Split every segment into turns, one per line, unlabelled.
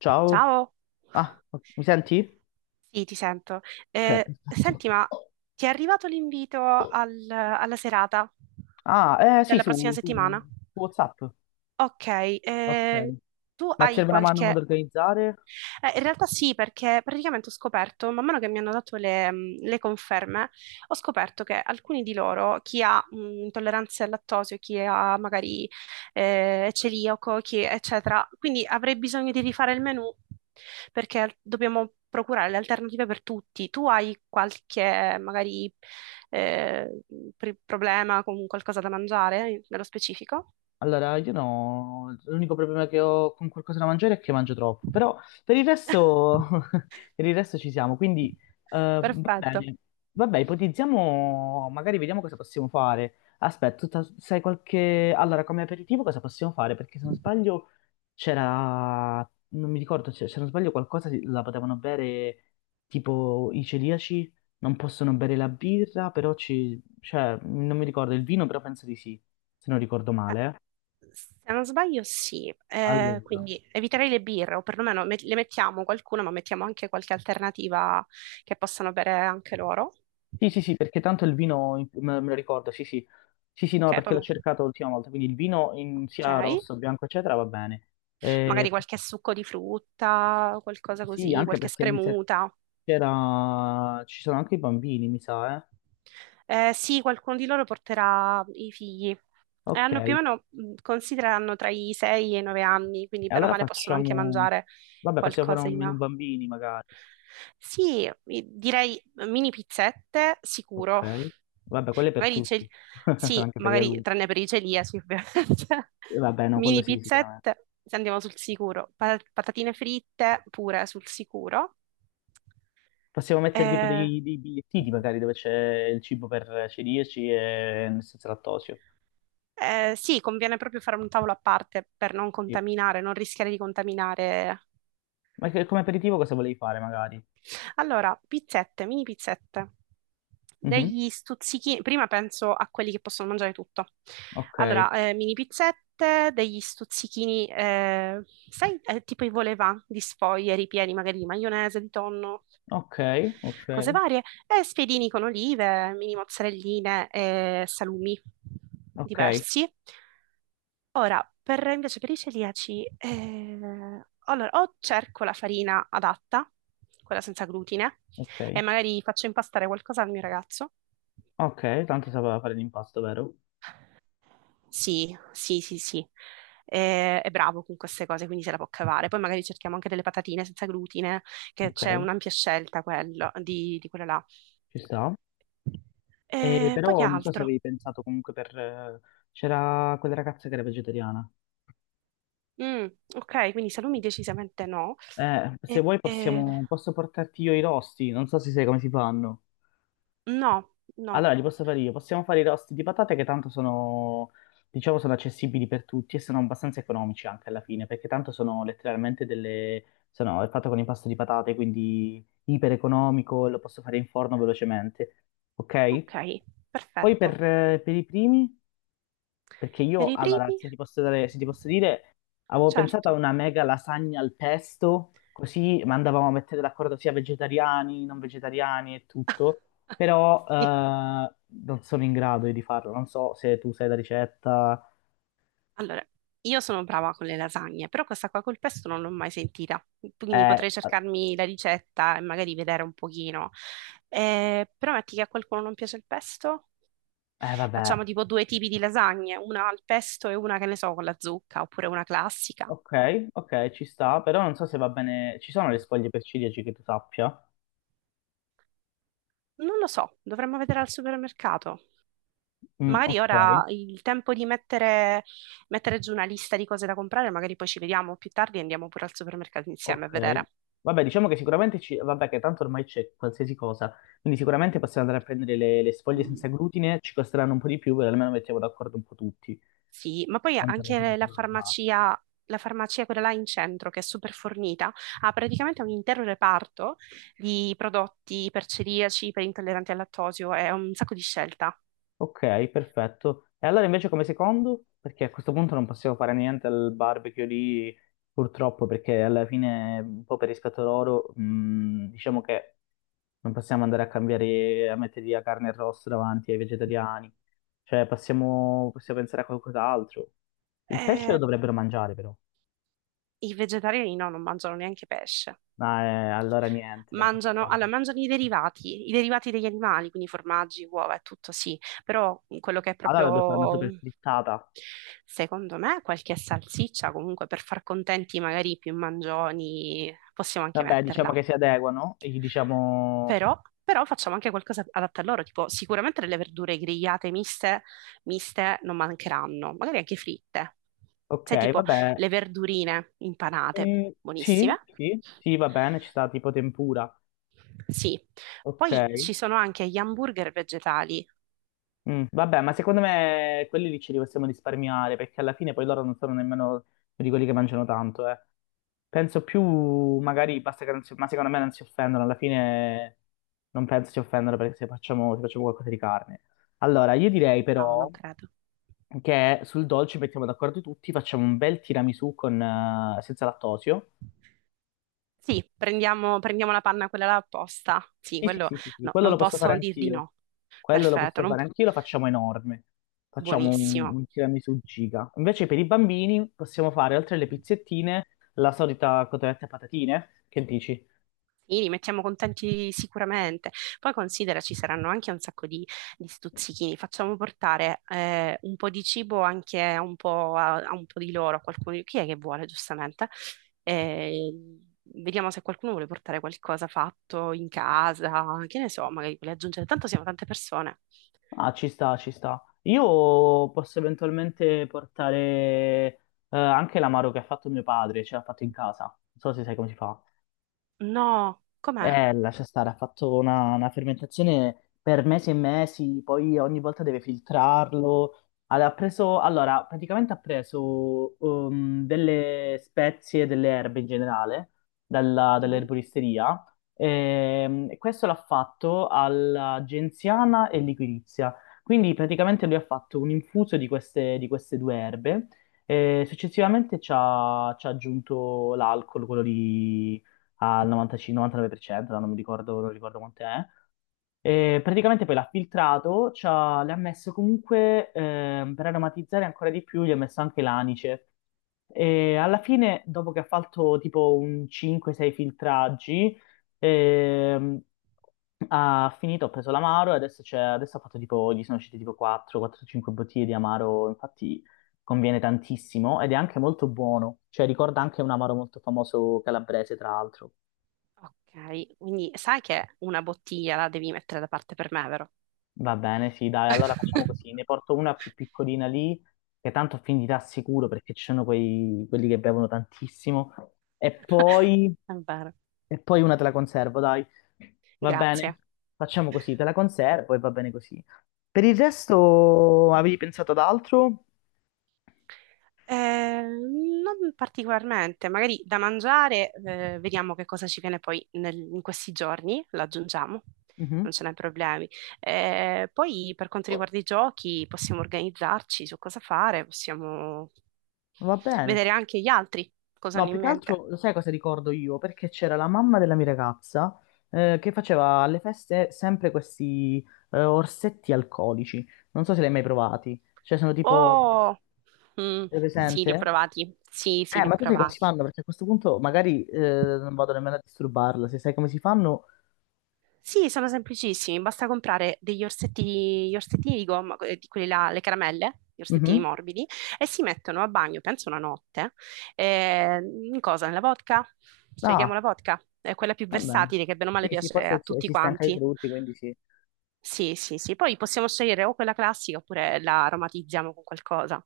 Ciao.
Ciao,
Ah, mi senti?
sì, ti sento.
Ok, perfetto.
Senti, ma ti è arrivato l'invito alla serata
Ah, eh sì,
della prossima
su, su-
settimana?
su WhatsApp.
Ok,
Ok.
eh, tu
Ma ti
hai
serve una mano
qualche.
ad organizzare?
In realtà sì, perché praticamente ho scoperto, man mano che mi hanno dato le conferme, ho scoperto che alcuni di loro, chi ha intolleranze al lattosio, chi ha magari celiaco, chi, eccetera, quindi avrei bisogno di rifare il menù perché dobbiamo procurare le alternative per tutti. Tu hai qualche magari eh, problema con qualcosa da mangiare, nello specifico?
Allora, io no, l'unico problema che ho con qualcosa da mangiare è che mangio troppo, però per il resto, per il resto ci siamo, quindi va
Perfetto.
bene. Vabbè, ipotizziamo, magari vediamo cosa possiamo fare. Aspetta, tu sai qualche. Allora, come aperitivo cosa possiamo fare? Perché se non sbaglio c'era, non mi ricordo, se non sbaglio qualcosa la potevano bere tipo i celiaci, non possono bere la birra, però ci, cioè, non mi ricordo il vino, però penso di sì, se non ricordo male.
Se non sbaglio, sì. Eh,
Allora,
quindi eviterei le birre, o perlomeno le mettiamo qualcuna, ma mettiamo anche qualche alternativa che possano bere anche loro.
sì, sì, sì, perché tanto il vino, me lo ricordo, sì, sì, sì, sì, no,
Ok,
perché
poi
l'ho cercato l'ultima volta, quindi il vino in
ok.
sia rosso, bianco, eccetera, va bene. Eh,
Magari qualche succo di frutta, qualcosa
sì,
così,
anche
qualche
perché mi sa
spremuta.
ci sono anche i bambini, mi sa, eh.
Sì, qualcuno di loro porterà i figli. E hanno più o
Ok.
meno, considerano tra i 6 e i 9 anni, quindi
E
bene o
allora
male possono anche
facciamo.
mangiare
Vabbè, possiamo fare un menù
qualcosina.
bambini magari.
Sì, direi mini pizzette,
Ok.
sicuro.
Vabbè, quello è per
Magari c'è.
tutti.
Sì,
Anche per gli
magari
adulti.
tranne per i celiaci, ovviamente.
Vabbè, no, quello
Mini
sì, sicuramente.
pizzette, se andiamo sul sicuro. Patatine fritte, pure sul sicuro.
Possiamo mettere tipo
Eh,
dei bigliettini magari dove c'è il cibo per celiaci e senza lattosio.
eh, sì, conviene proprio fare un tavolo a parte per non
Sì.
contaminare, non rischiare di contaminare.
Ma come aperitivo cosa volevi fare magari?
Allora, pizzette, mini pizzette,
Mhm.
degli stuzzichini, prima penso a quelli che possono mangiare tutto.
Ok,
Allora, mini pizzette, degli stuzzichini, sai, tipo i volevà di sfoglie ripieni magari di maionese, di tonno,
ok, ok,
cose varie, e spiedini con olive, mini mozzarelline e salumi
ok,
diversi. Ora, per, invece per i celiaci, allora, o cerco la farina adatta, quella senza glutine, e
ok,
magari faccio impastare qualcosa al mio ragazzo.
ok. Tanto sapeva fare l'impasto, vero?
Sì, sì, sì, sì. È bravo con queste cose, quindi se la può cavare. Poi magari cerchiamo anche delle patatine senza glutine, che
Ok,
c'è un'ampia scelta di quello là.
ci sta.
Poi che
Però non so se
altro?
avevi pensato comunque c'era quella ragazza che era vegetariana.
Mm, ok, quindi salumi decisamente no.
Se
Eh,
vuoi
eh,
posso portarti io i rosti, non so se sai come si fanno.
no, no.
Allora, li posso fare io. Possiamo fare i rosti di patate che tanto sono, diciamo, sono accessibili per tutti e sono abbastanza economici anche alla fine, perché tanto sono letteralmente sono è fatto con impasto di patate, quindi iper economico, lo posso fare in forno velocemente. Ok?
Ok,
Poi
perfetto.
per i primi. Perché
Per
io,
i
allora,
primi?
se ti posso dire, avevo pensato a
Certo.
una mega lasagna al pesto, così mandavamo a mettere d'accordo sia vegetariani, non vegetariani e tutto, però
Sì.
non sono in grado di farlo, non so se tu sai la ricetta,
Allora, io sono brava con le lasagne, però questa qua col pesto non l'ho mai sentita, quindi
eh,
potrei cercarmi la ricetta e magari vedere un pochino. Però metti che a qualcuno non piace il pesto, facciamo
vabbè,
tipo due tipi di lasagne, una al pesto e una che ne so con la zucca, oppure una classica.
ok, ok, ci sta, però non so se va bene, ci sono le sfoglie per ciliegi che tu sappia?
Non lo so, dovremmo vedere al supermercato.
Mm,
Magari
ok.
ora il tempo di mettere giù una lista di cose da comprare, magari poi ci vediamo più tardi e andiamo pure al supermercato insieme a
Ok,
vedere.
vabbè, diciamo che sicuramente ci. Vabbè, che tanto ormai c'è qualsiasi cosa, quindi sicuramente possiamo andare a prendere le sfoglie senza glutine, ci costeranno un po' di più, però almeno mettiamo d'accordo un po' tutti.
Sì, ma poi
Tanto alla fine
anche
siamo alla base.
la farmacia quella là in centro, che è super fornita, ha praticamente un intero reparto di prodotti per celiaci, per intolleranti al lattosio, è un sacco di scelta.
Ok, perfetto. E allora invece come secondo? Perché a questo punto non possiamo fare niente al barbecue lì, purtroppo, perché alla fine, un po' per rispetto loro, diciamo che non possiamo andare a cambiare, a mettere la carne e rosso davanti ai vegetariani. Cioè, possiamo pensare a qualcos'altro. Il pesce lo
Eh,
dovrebbero mangiare, però.
I vegetariani no, non mangiano neanche pesce.
Ah, allora niente, non
Mangiano, allora,
possiamo.
mangiano i derivati degli animali, quindi formaggi, uova e tutto, sì, però quello che è
Allora dobbiamo fare una
proprio,
super frittata.
secondo me, qualche salsiccia, comunque per far contenti magari i più mangioni, possiamo anche
Vabbè, diciamo
metterla.
che si adeguano e gli diciamo.
Però facciamo anche qualcosa adatto a loro, tipo sicuramente delle verdure grigliate miste, miste non mancheranno, magari anche fritte.
Ok,
Sai, tipo
vabbè.
le verdurine impanate,
Mm, sì,
buonissime.
sì, sì, va bene, ci sta tipo tempura.
Sì.
Ok.
Poi ci sono anche gli hamburger vegetali.
Mm, vabbè, ma secondo me quelli lì ce li possiamo risparmiare, perché alla fine poi loro non sono nemmeno di quelli che mangiano tanto, eh. Penso più, magari basta che non si, ma secondo me non si offendono, alla fine non penso si offendano perché se facciamo qualcosa di carne. Allora, io direi
No, non
però
credo.
che sul dolce mettiamo d'accordo tutti, facciamo un bel tiramisù senza lattosio.
Sì, prendiamo la panna quella là apposta. Sì,
Sì, sì,
quello
sì, sì, sì,
no,
quello
non
lo posso fare
possono dir di
anch'io.
no.
Quello lo
Perfetto,
posso fare anch'io, lo facciamo enorme. Facciamo un,
buonissimo.
un tiramisù giga. Invece per i bambini possiamo fare, oltre alle pizzettine, la solita cotoletta e patatine. Che dici?
Li mettiamo contenti sicuramente. Poi considera ci saranno anche un sacco di stuzzichini. Facciamo portare un po' di cibo anche a un po', a un po' di loro, a qualcuno. Chi è che vuole, giustamente? Eh, Vediamo se qualcuno vuole portare qualcosa fatto in casa, che ne so, magari vuole aggiungere. Tanto siamo tante persone.
Ah, ci sta, ci sta. Io posso eventualmente portare anche l'amaro che ha fatto mio padre, ce l'ha fatto in casa. Non so se sai come si fa.
No, com'è?
Lascia stare, ha fatto una fermentazione per mesi e mesi, poi ogni volta deve filtrarlo. Ha preso, allora, praticamente delle spezie, delle erbe in generale, dalla-
Mhm.
dall'erboristeria, e questo l'ha fatto alla genziana e liquirizia. Quindi praticamente lui ha fatto un infuso di queste, due erbe e successivamente ci ha aggiunto l'alcol, quello al 95 99%, non mi ricordo, non ricordo quanto è. E praticamente poi l'ha filtrato, le ha messo comunque, per aromatizzare ancora di più, gli ha messo anche l'anice. E alla fine, dopo che ha fatto tipo un 5-6 filtraggi, ehm, ha finito, ha preso l'amaro e adesso ha fatto tipo, gli sono uscite tipo 4-4-5 bottiglie di amaro, infatti conviene tantissimo ed è anche molto buono, cioè ricorda anche un amaro molto famoso calabrese, tra l'altro.
Ok, quindi sai che una bottiglia la devi mettere da parte per me, vero?
Va bene, sì, dai, allora facciamo così, ne porto una più piccolina lì, che tanto finirà sicuro perché ci sono quelli che bevono tantissimo, e poi,
È vero.
e poi una te la conservo, dai, va
Grazie.
bene? Facciamo così, te la conservo e va bene così. Per il resto avevi pensato ad altro?
Non particolarmente, magari da mangiare, vediamo che cosa ci viene poi in questi giorni, lo aggiungiamo,
Mhm.
non ce n'è problemi. Poi per quanto riguarda i giochi, possiamo organizzarci su cosa fare, possiamo
Va bene.
vedere anche gli altri cosa
No,
hanno
più
in
che
mente.
altro, lo sai cosa ricordo io? Perché c'era la mamma della mia ragazza che faceva alle feste sempre questi orsetti alcolici. Non so se li hai mai provati. Cioè, sono tipo.
Oh, mm,
Sei
sì, li ho
presente?
provati, sì, sì, li ho
Ma tu sai come si
provati.
fanno? Perché a questo punto magari non vado nemmeno a disturbarla. Se sai come si fanno.
Sì, sono semplicissimi, basta comprare degli orsetti, gli orsettini di gomma, di quelli là, le caramelle, gli orsettini
Mhm.
morbidi, e si mettono a bagno, penso una notte, in cosa? Nella vodka? Scegliamo
Ah,
la vodka, è quella più
va bene.
versatile, che bene o male
Sì, sì,
piace
forse
a tutti
esiste anche ai
quanti.
frutti, quindi sì.
Sì, sì, sì, poi possiamo scegliere o quella classica oppure la aromatizziamo con qualcosa.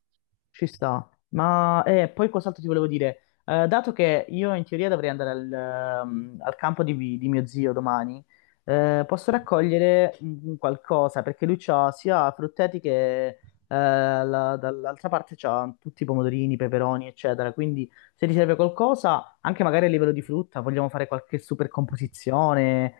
Ci sta, ma poi cos'altro ti volevo dire? Dato che io in teoria dovrei andare al campo di mio zio domani, posso raccogliere qualcosa perché lui ha sia frutteti che dall'altra parte c'ha tutti i pomodorini, peperoni, eccetera. Quindi se ti serve qualcosa, anche magari a livello di frutta, vogliamo fare qualche super composizione,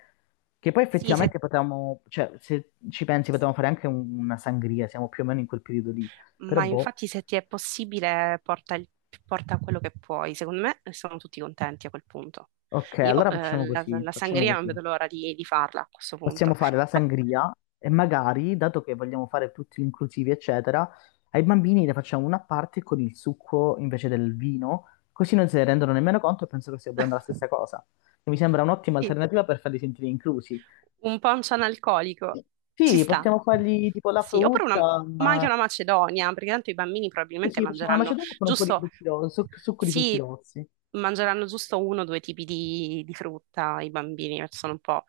che poi
Sì, se.
effettivamente potevamo, cioè se ci pensi potevamo fare anche una sangria, siamo più o meno in quel periodo lì. Però
Ma
boh.
infatti se ti è possibile porta quello che puoi, secondo me sono tutti contenti a quel punto.
Ok,
Io
allora facciamo
la,
così,
la
facciamo
sangria non
così.
vedo l'ora di farla a questo
Possiamo
punto.
fare la
Ma-
sangria e magari, dato che vogliamo fare tutti inclusivi, eccetera, ai bambini ne facciamo una a parte con il succo invece del vino, così non se ne rendono nemmeno conto e penso che stia bevendo la stessa cosa. E mi sembra un'ottima
Sì.
alternativa per farli sentire inclusi.
Un poncio analcolico, ci
Sì,
sta.
possiamo fargli tipo la
Sì, oppure una,
frutta,
ma anche
ma-
una macedonia, perché tanto i bambini
Sì,
probabilmente
sì, facciamo una macedonia con un po' di
giusto,
frutti rossi, succo di frutti
sì,
rossi.
mangeranno giusto uno o due tipi di frutta, i bambini, perché sono un po',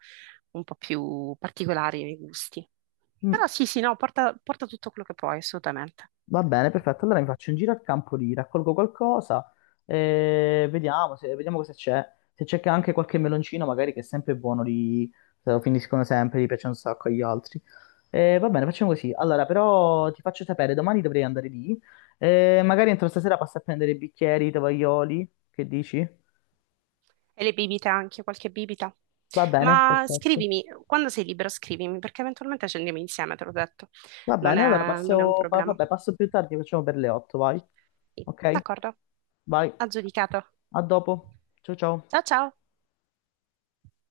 un po' più particolari nei gusti.
Mm.
Però sì, sì, no, porta tutto quello che puoi, assolutamente.
Va bene, perfetto. Allora mi faccio un giro al campo lì, raccolgo qualcosa e vediamo cosa c'è. Se c'è che anche qualche meloncino, magari che è sempre buono, li, se lo finiscono sempre, gli piace un sacco agli altri. E va bene, facciamo così. Allora, però ti faccio sapere, domani dovrei andare lì. E magari entro stasera passo a prendere i bicchieri, i tovaglioli, che dici?
E le bibite anche, qualche bibita.
Va bene,
Ma
perfetto.
scrivimi, quando sei libero scrivimi, perché eventualmente ci andiamo insieme, te l'ho detto.
Va
Non
bene, allora
è, non è un problema.
vabbè, passo più tardi, facciamo per le 8, vai. Ok?
D'accordo,
Vai.
aggiudicato.
A dopo. Ciao ciao.
Ciao ciao!